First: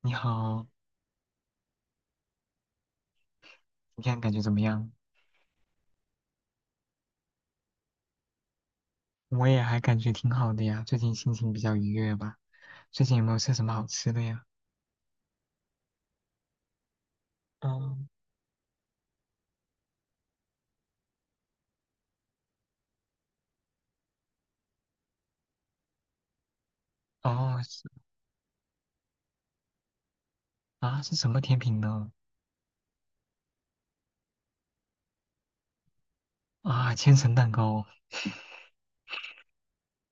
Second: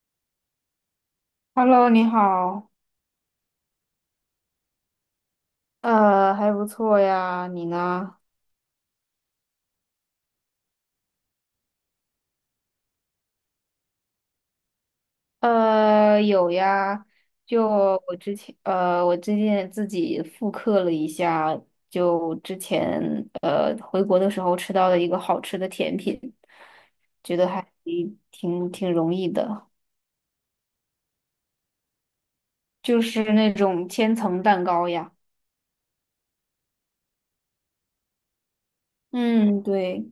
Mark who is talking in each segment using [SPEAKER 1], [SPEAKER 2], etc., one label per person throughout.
[SPEAKER 1] 你好，
[SPEAKER 2] Hello，你好，
[SPEAKER 1] 你看感觉怎么样？
[SPEAKER 2] 还不错呀，你呢？
[SPEAKER 1] 我也还感觉挺好的呀，最近心情比较愉悦吧。最近有没有吃什么好吃的呀？
[SPEAKER 2] 有呀，就
[SPEAKER 1] 嗯。
[SPEAKER 2] 我之前，我最近自己复刻了一下，就之前回国的时候吃到的一个好吃的甜品，觉得
[SPEAKER 1] 哦，
[SPEAKER 2] 还
[SPEAKER 1] 是
[SPEAKER 2] 挺容易的，
[SPEAKER 1] 啊，是什么甜品呢？
[SPEAKER 2] 就是那种千层蛋糕呀。
[SPEAKER 1] 啊，千层蛋糕。
[SPEAKER 2] 嗯，对，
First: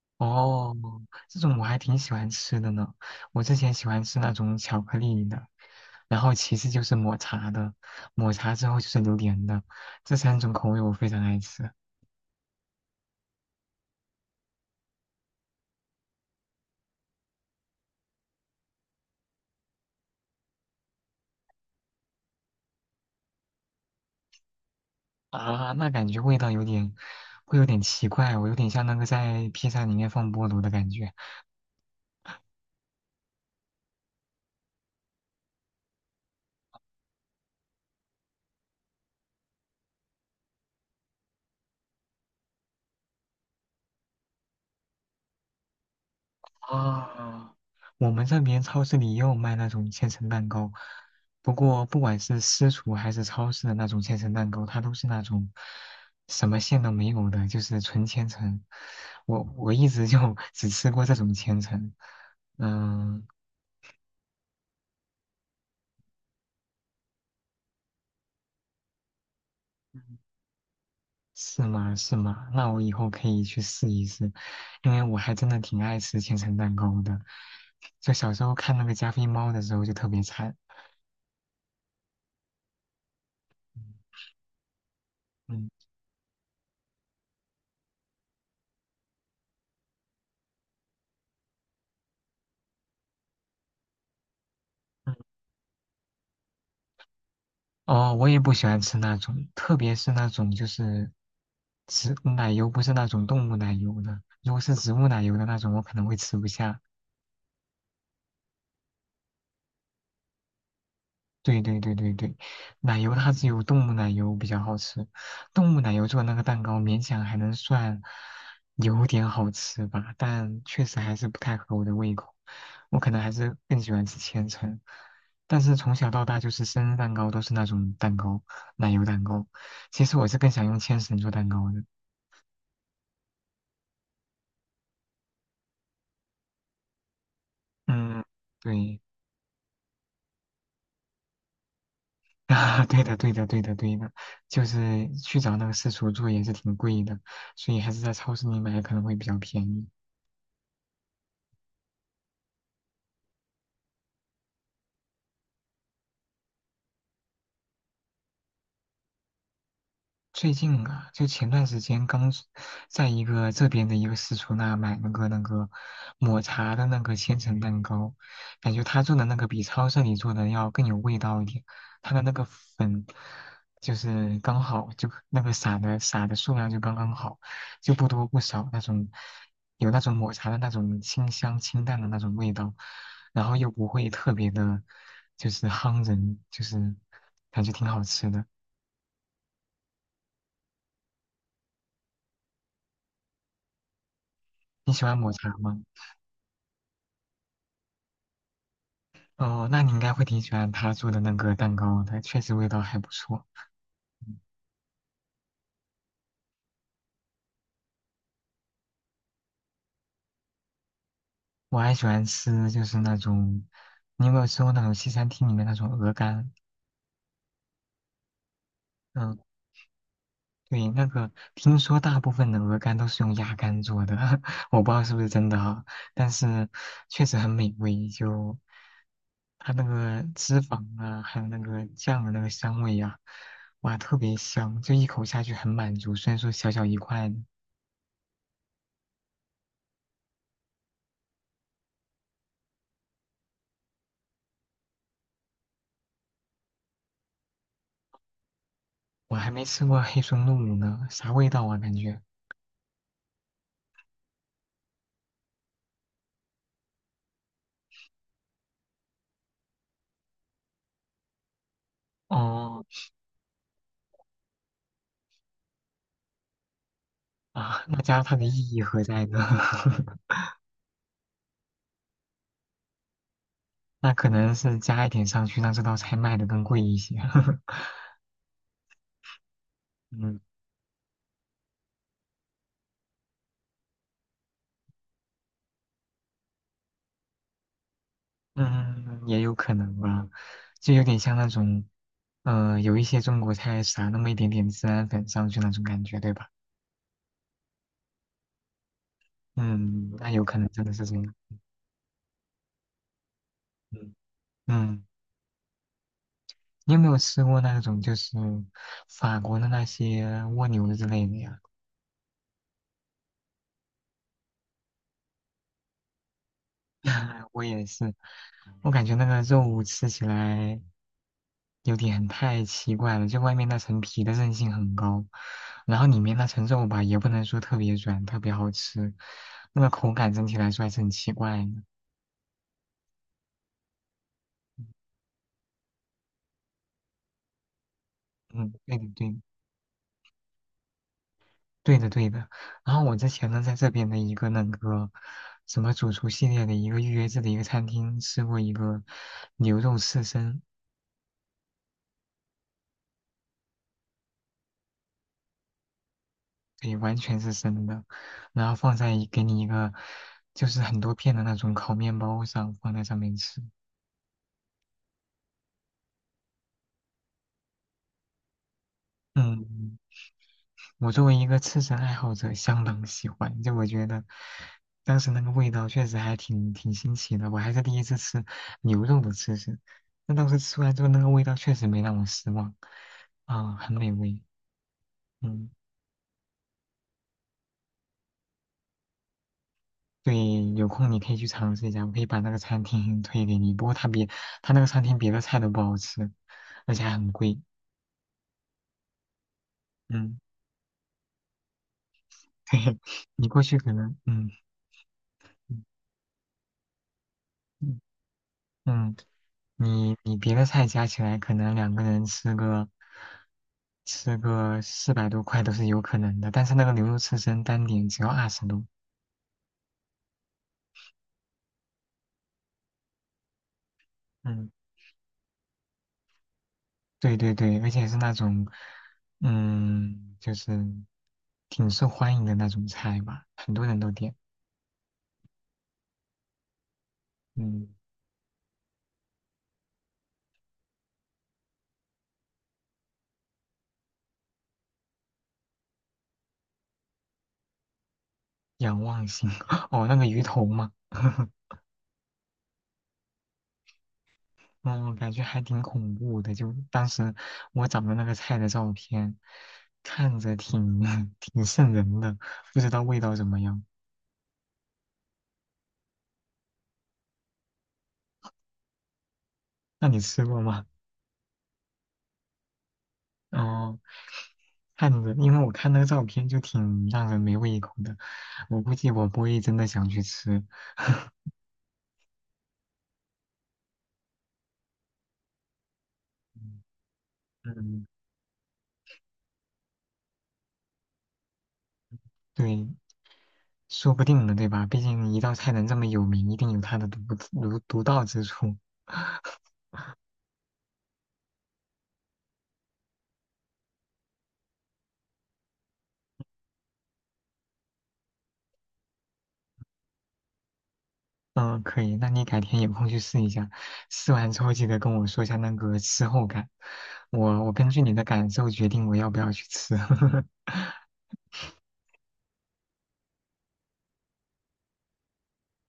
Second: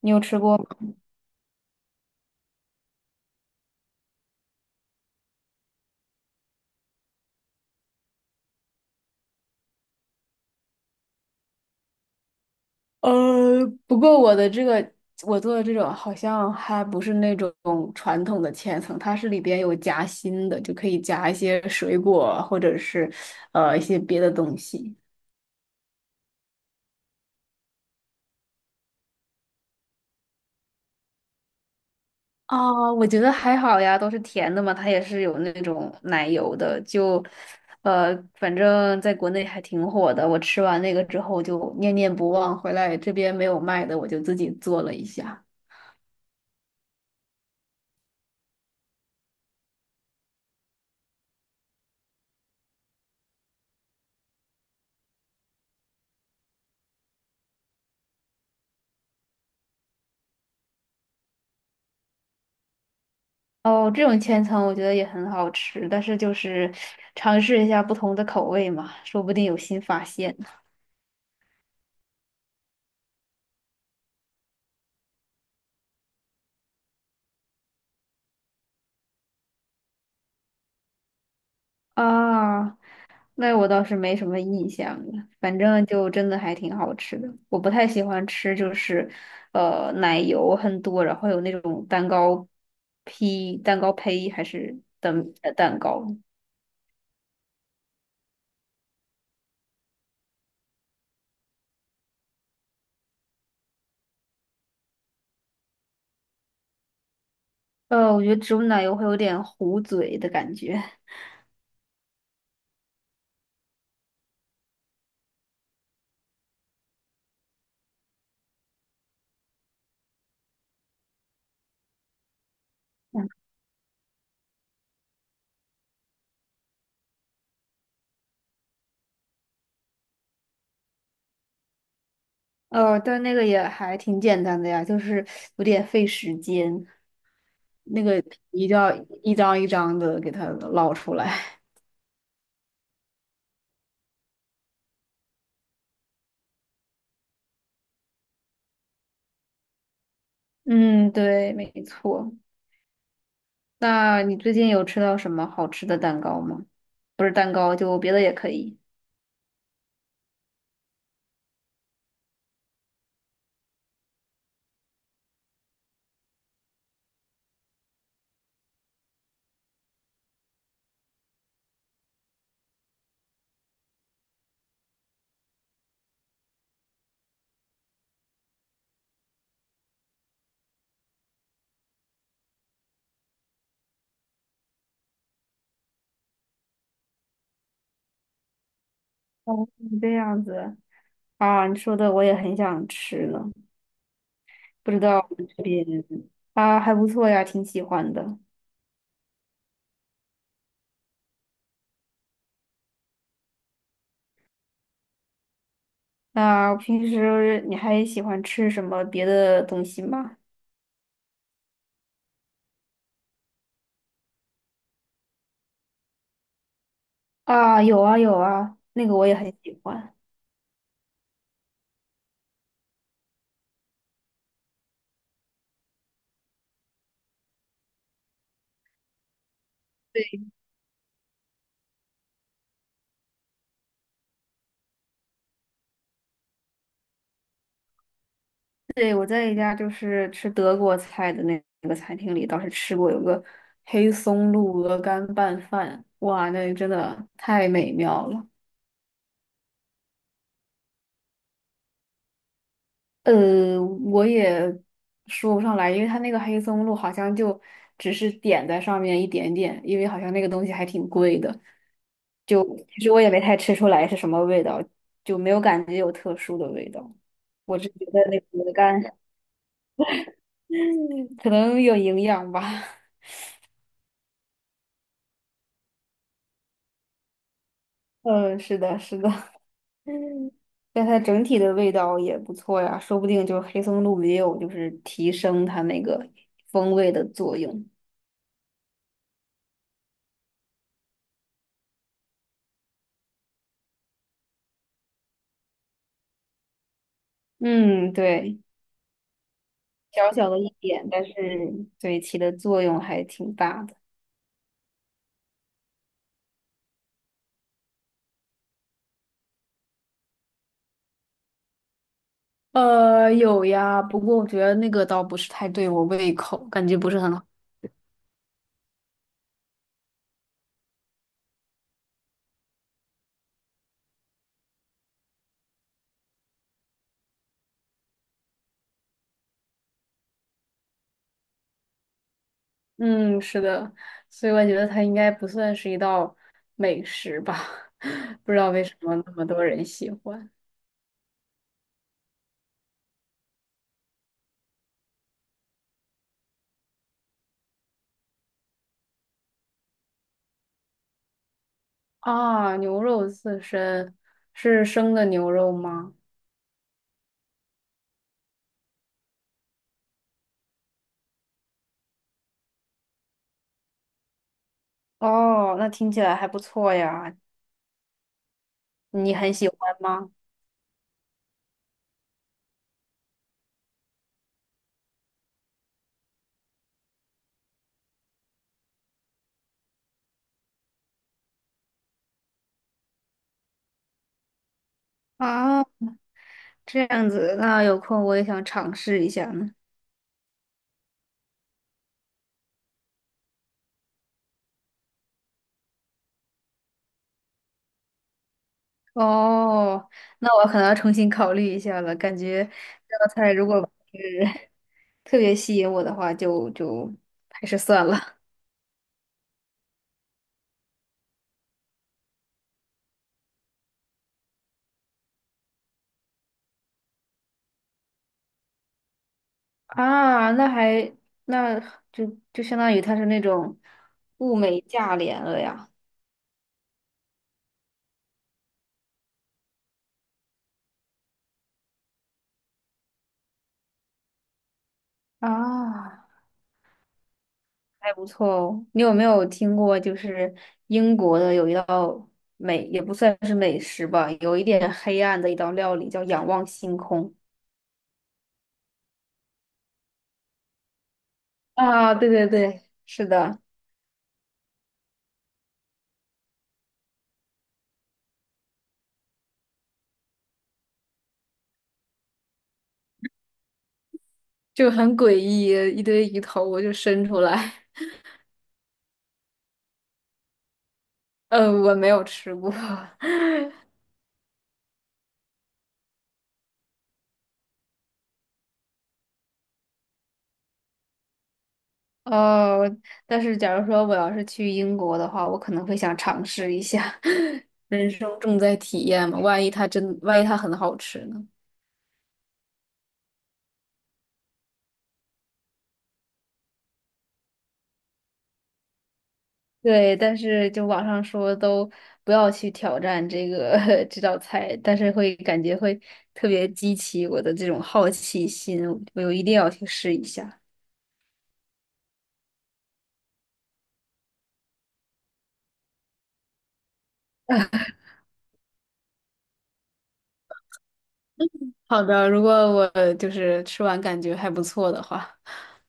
[SPEAKER 2] 你有吃过？
[SPEAKER 1] 哦，这种我还挺喜欢吃的呢。我之前喜欢吃那种巧克力的，然后其次就是抹茶的，抹茶之后就是榴莲的，这三种口味我非常爱吃。
[SPEAKER 2] 不过我的这个我做的这种好像还不是那种传统的千层，它是里边有夹心的，就可以夹一些水果或者是一些别的东西。
[SPEAKER 1] 啊，那感觉味道有点，会有点奇怪，我有点像那个在披萨里面放菠萝的感觉。
[SPEAKER 2] 啊。我觉得还好呀，都是甜的嘛，它也是有那种奶油的，就反正在国内还挺火的。我吃完那个之后就念念不忘，回来这边没有卖的，我就自己做了一下。
[SPEAKER 1] 啊，我们这边超市里也有卖那种千层蛋糕，不过不管是私厨还是超市的那种千层蛋糕，它都是那种什么馅都没有的，就是纯千层。我一直就 只吃过这种千层。嗯。
[SPEAKER 2] 哦，这种千层我觉得也很好吃，但是就是尝试一下不同的口味嘛，说不定有新发
[SPEAKER 1] 嗯，
[SPEAKER 2] 现呢。
[SPEAKER 1] 是吗？是吗？那我以后可以去试一试，因为我还真的挺爱吃千层蛋糕的。就小时候看那个加菲猫的时候就特别馋。
[SPEAKER 2] 啊，那我倒是没什么印象了，反
[SPEAKER 1] 嗯。
[SPEAKER 2] 正就真的还挺好吃的。我不太喜欢吃，就是奶油很多，然后有那种蛋糕胚还是蛋糕。
[SPEAKER 1] 哦，我也不喜欢吃那种，特别是那种就是植奶油，不是那种动物奶油的。如果是植物奶油的那种，我可能会吃不下。
[SPEAKER 2] 我觉得植物奶油会有点糊嘴的感觉。
[SPEAKER 1] 对对对对对，奶油它只有动物奶油比较好吃，动物奶油做的那个蛋糕勉强还能算有点好吃吧，但确实还是不太合我的胃口。我可能还是更喜欢吃千层，但是从小到大就是生日蛋糕都是那种蛋糕，奶油蛋糕。其实我是更想用千层做蛋糕的。
[SPEAKER 2] 但那个也还挺简单的呀，就是有点费时间。那个
[SPEAKER 1] 嗯，
[SPEAKER 2] 皮就要
[SPEAKER 1] 对。
[SPEAKER 2] 一张一张的给它捞出来。
[SPEAKER 1] 啊，对的，对的，对的，对的，就是去找那个私厨做也是挺贵的，所以还是在超市里买可能会比较便宜。
[SPEAKER 2] 嗯，对，没错。那你最近有吃到什么好吃的蛋糕吗？不是蛋糕，就别的也可以。
[SPEAKER 1] 最近啊，就前段时间刚是在一个这边的一个私厨那买那个抹茶的那个千层蛋糕，感觉他做的那个比超市里做的要更有味道一点。他的那个粉就是刚好，就那个撒的数量就刚刚好，就不多不少那种，有那种抹茶的那种清香清淡的那种味道，然后又不会特别的，就是夯人，就是感觉挺好吃的。
[SPEAKER 2] 哦，这样子啊，你说的我也很想吃呢，不
[SPEAKER 1] 你
[SPEAKER 2] 知
[SPEAKER 1] 喜欢
[SPEAKER 2] 道
[SPEAKER 1] 抹
[SPEAKER 2] 我们
[SPEAKER 1] 茶
[SPEAKER 2] 这
[SPEAKER 1] 吗？
[SPEAKER 2] 边。啊，还不错呀，挺喜欢的。
[SPEAKER 1] 哦，那你应该会挺喜欢他做的那个蛋糕的，确实味道还不错。嗯。
[SPEAKER 2] 那平时你还喜欢吃什么别的东西吗？
[SPEAKER 1] 我还喜欢吃就是那种，你有没有吃过那种西餐厅里面那种鹅肝？
[SPEAKER 2] 啊，有啊有啊，那个我也
[SPEAKER 1] 嗯，
[SPEAKER 2] 很喜欢。
[SPEAKER 1] 对，那个听说大部分的鹅肝都是用鸭肝做的，我不知道是不是真的啊，但是确实很美味，就它那个
[SPEAKER 2] 对。
[SPEAKER 1] 脂肪啊，还有那个酱的那个香味呀、哇，特别香，就一口下去很满足，虽然说小小一块。
[SPEAKER 2] 对，我在一家就是吃德国菜的那个餐厅里，倒是吃过有个黑松露鹅肝拌饭，哇，那真的太美妙了。
[SPEAKER 1] 我还没吃过黑松露乳呢，啥味道啊？感觉
[SPEAKER 2] 我也说不上来，因为它那个黑松露好像就只是点在上面一点点，因为好像那个东西还挺贵的，就
[SPEAKER 1] 哦。
[SPEAKER 2] 其实我也没太吃出来是什么味道，就没有感觉有特殊的味道。我
[SPEAKER 1] 啊，
[SPEAKER 2] 只
[SPEAKER 1] 那
[SPEAKER 2] 觉得
[SPEAKER 1] 加它
[SPEAKER 2] 那
[SPEAKER 1] 的
[SPEAKER 2] 个
[SPEAKER 1] 意
[SPEAKER 2] 鹅
[SPEAKER 1] 义
[SPEAKER 2] 肝
[SPEAKER 1] 何在呢？
[SPEAKER 2] 可能有营养吧。
[SPEAKER 1] 那可能是加一点上去，让这道菜卖的更贵一些。
[SPEAKER 2] 嗯，是的，是的。
[SPEAKER 1] 嗯。
[SPEAKER 2] 嗯，但它整体的味道也不错呀，说不定就是黑松露也有就是提升它那个风味的作用。
[SPEAKER 1] 嗯，也有可能吧，就有点像那种，有一些中国菜撒那么一点点孜然粉上去那种感觉，对吧？
[SPEAKER 2] 嗯，对，
[SPEAKER 1] 嗯，那
[SPEAKER 2] 小
[SPEAKER 1] 有
[SPEAKER 2] 小
[SPEAKER 1] 可
[SPEAKER 2] 的
[SPEAKER 1] 能
[SPEAKER 2] 一
[SPEAKER 1] 真的是
[SPEAKER 2] 点，
[SPEAKER 1] 这
[SPEAKER 2] 但是
[SPEAKER 1] 样。
[SPEAKER 2] 对起的作用还挺大的。
[SPEAKER 1] 嗯。嗯，你有没有吃过那种就是法国的那些蜗牛之类的呀？
[SPEAKER 2] 有呀，不过我觉得那个倒不是太对我胃口，感觉不是很好。
[SPEAKER 1] 我也是，我感觉那个肉吃起来有点太奇怪了，就外面那层皮的韧性很高，然后里面那层肉吧，也不能说特别软，特别好吃，那个口感整体来说还是很奇怪的。
[SPEAKER 2] 嗯，是的，所以我觉得它应该不算是一道美食吧，不知
[SPEAKER 1] 嗯，
[SPEAKER 2] 道为什
[SPEAKER 1] 对的，
[SPEAKER 2] 么
[SPEAKER 1] 对
[SPEAKER 2] 那
[SPEAKER 1] 的，
[SPEAKER 2] 么多人喜欢。
[SPEAKER 1] 对的，对的。然后我之前呢，在这边的一个那个什么主厨系列的一个预约制的一个餐厅吃过一个牛肉刺身，
[SPEAKER 2] 啊，牛肉刺身是生的牛肉吗？
[SPEAKER 1] 对，完全是生的，然后放在一给你一个就是很多片的那种烤面包上，放在上面吃。
[SPEAKER 2] 哦，那听起来还不错呀。你很喜欢
[SPEAKER 1] 嗯，
[SPEAKER 2] 吗？
[SPEAKER 1] 我作为一个吃身爱好者，相当喜欢。就我觉得，当时那个味道确实还挺新奇的，我还是第一次吃牛肉的吃身。那当时吃完之后，那个味道确实没让我失望，啊、很美味。嗯，
[SPEAKER 2] 啊，这样子，那有空我也想尝试一下呢。
[SPEAKER 1] 对，有空你可以去尝试一下，我可以把那个餐厅 推给你。不过它比它那个餐厅别的菜都不好吃，而且还很贵。
[SPEAKER 2] 哦，
[SPEAKER 1] 嗯。
[SPEAKER 2] 那我可能要重新考虑一下了，感觉
[SPEAKER 1] 嘿，
[SPEAKER 2] 这道
[SPEAKER 1] 你
[SPEAKER 2] 菜
[SPEAKER 1] 过
[SPEAKER 2] 如
[SPEAKER 1] 去
[SPEAKER 2] 果不
[SPEAKER 1] 可能，嗯。
[SPEAKER 2] 是 特别
[SPEAKER 1] 嗯。
[SPEAKER 2] 吸引我的话，就还是
[SPEAKER 1] 嗯。
[SPEAKER 2] 算了。
[SPEAKER 1] 嗯，你你别的菜加起来，可能两个人吃个四百多块都是有可能的，但是那个牛肉刺身单点只要二十多。
[SPEAKER 2] 啊，那就相当于它是那种物
[SPEAKER 1] 嗯，
[SPEAKER 2] 美价廉了呀。
[SPEAKER 1] 对对对，而且是那种嗯，就是挺受欢迎的那种菜吧，很多人都点。
[SPEAKER 2] 啊。
[SPEAKER 1] 嗯。
[SPEAKER 2] 还不错哦。你有没有听过，就是英国的有一道美，也不算是美食吧，有一点黑暗的一道料理叫仰望星空。
[SPEAKER 1] 仰望星 哦，那个鱼头嘛。
[SPEAKER 2] 啊，对对对，是的，
[SPEAKER 1] 嗯，感觉还挺恐怖的。就当时我找的那个菜的照片，看着挺 挺瘆人的，不知道味道怎么样。
[SPEAKER 2] 就很诡异，一堆鱼头就伸出来。
[SPEAKER 1] 那你吃过吗？
[SPEAKER 2] 我没有吃过。
[SPEAKER 1] 哦，看着，因为我看那个照片就挺让人没胃口的，我估计我不会真的想去吃。
[SPEAKER 2] 哦，但是假如说我要是去英国的话，我可能会想尝试一下。
[SPEAKER 1] 嗯，
[SPEAKER 2] 人生重在体验嘛，万一它很好吃呢？
[SPEAKER 1] 对，说不定呢，对吧？毕竟一道菜能这么有名，一定有它的独到之处。
[SPEAKER 2] 对，但是就网上说都不要去挑战这个 这道菜，但是会感觉会特别激起我的这种好奇心，我一定要去试一下。
[SPEAKER 1] 嗯，可以，那你改天有空去试一下，试完之后记得跟我说一下那个吃后感，我根据你的感受决定我要不要去吃。
[SPEAKER 2] 好的，如果我就是吃完感觉还不错的话，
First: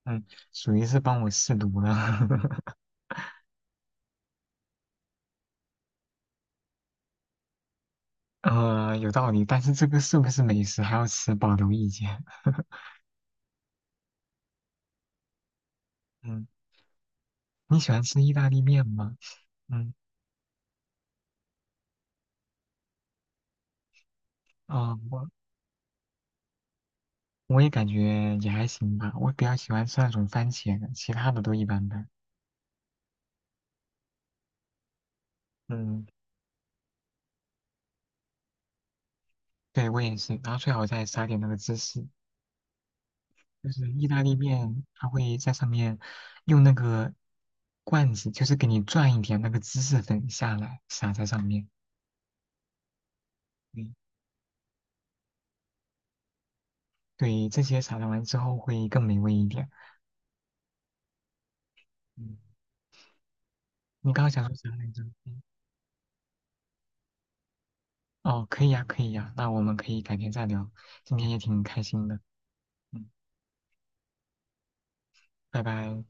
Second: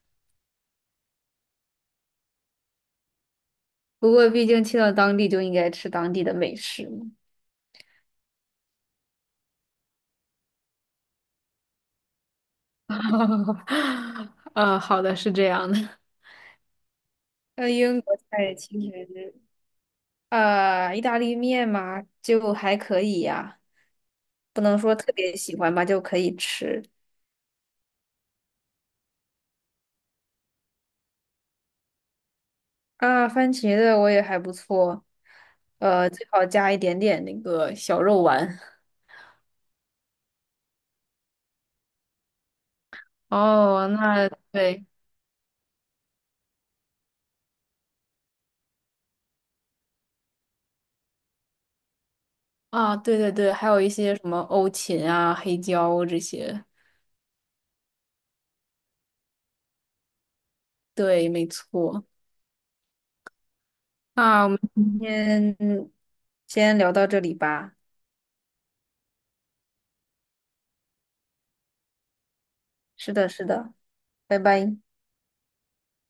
[SPEAKER 1] 嗯，属于是帮我试毒了。
[SPEAKER 2] 不过毕竟去到当地就应该吃当地的美食嘛。
[SPEAKER 1] 有道理，但是这个是不是美食还要持保留意见。
[SPEAKER 2] 啊，好的，是这样的。
[SPEAKER 1] 嗯。
[SPEAKER 2] 那
[SPEAKER 1] 你喜
[SPEAKER 2] 英
[SPEAKER 1] 欢
[SPEAKER 2] 国
[SPEAKER 1] 吃意大
[SPEAKER 2] 菜
[SPEAKER 1] 利
[SPEAKER 2] 其
[SPEAKER 1] 面吗？
[SPEAKER 2] 实，
[SPEAKER 1] 嗯。
[SPEAKER 2] 意大利面嘛，就还可以呀、不能说
[SPEAKER 1] 啊、
[SPEAKER 2] 特
[SPEAKER 1] 我
[SPEAKER 2] 别喜欢吧，就可以吃。
[SPEAKER 1] 我也感觉也还行吧，我比较喜欢吃那种番茄的，其他的都一般般。
[SPEAKER 2] 啊，番茄的我也还不错，
[SPEAKER 1] 嗯，
[SPEAKER 2] 最好加一点点那个小肉丸。
[SPEAKER 1] 对，我也是，然后最好再撒点那个芝士，就
[SPEAKER 2] 哦，
[SPEAKER 1] 是意大
[SPEAKER 2] 那
[SPEAKER 1] 利面，
[SPEAKER 2] 对
[SPEAKER 1] 它会在上面用那个罐子，就是给你转一点那个芝士粉下来，撒在上面。
[SPEAKER 2] 啊，对对对，还有一
[SPEAKER 1] 嗯，
[SPEAKER 2] 些什么欧芹啊、黑椒这些。
[SPEAKER 1] 对，这些撒上完之后会更美味一点。
[SPEAKER 2] 对，没错。
[SPEAKER 1] 嗯，你刚刚想
[SPEAKER 2] 那我
[SPEAKER 1] 说
[SPEAKER 2] 们
[SPEAKER 1] 啥来
[SPEAKER 2] 今
[SPEAKER 1] 着？嗯。
[SPEAKER 2] 天先聊到这里吧。
[SPEAKER 1] 哦，可以呀，可以呀，那我们可以改天再聊。今天也挺开心的。嗯。
[SPEAKER 2] 是的，是的，拜拜。
[SPEAKER 1] 拜拜。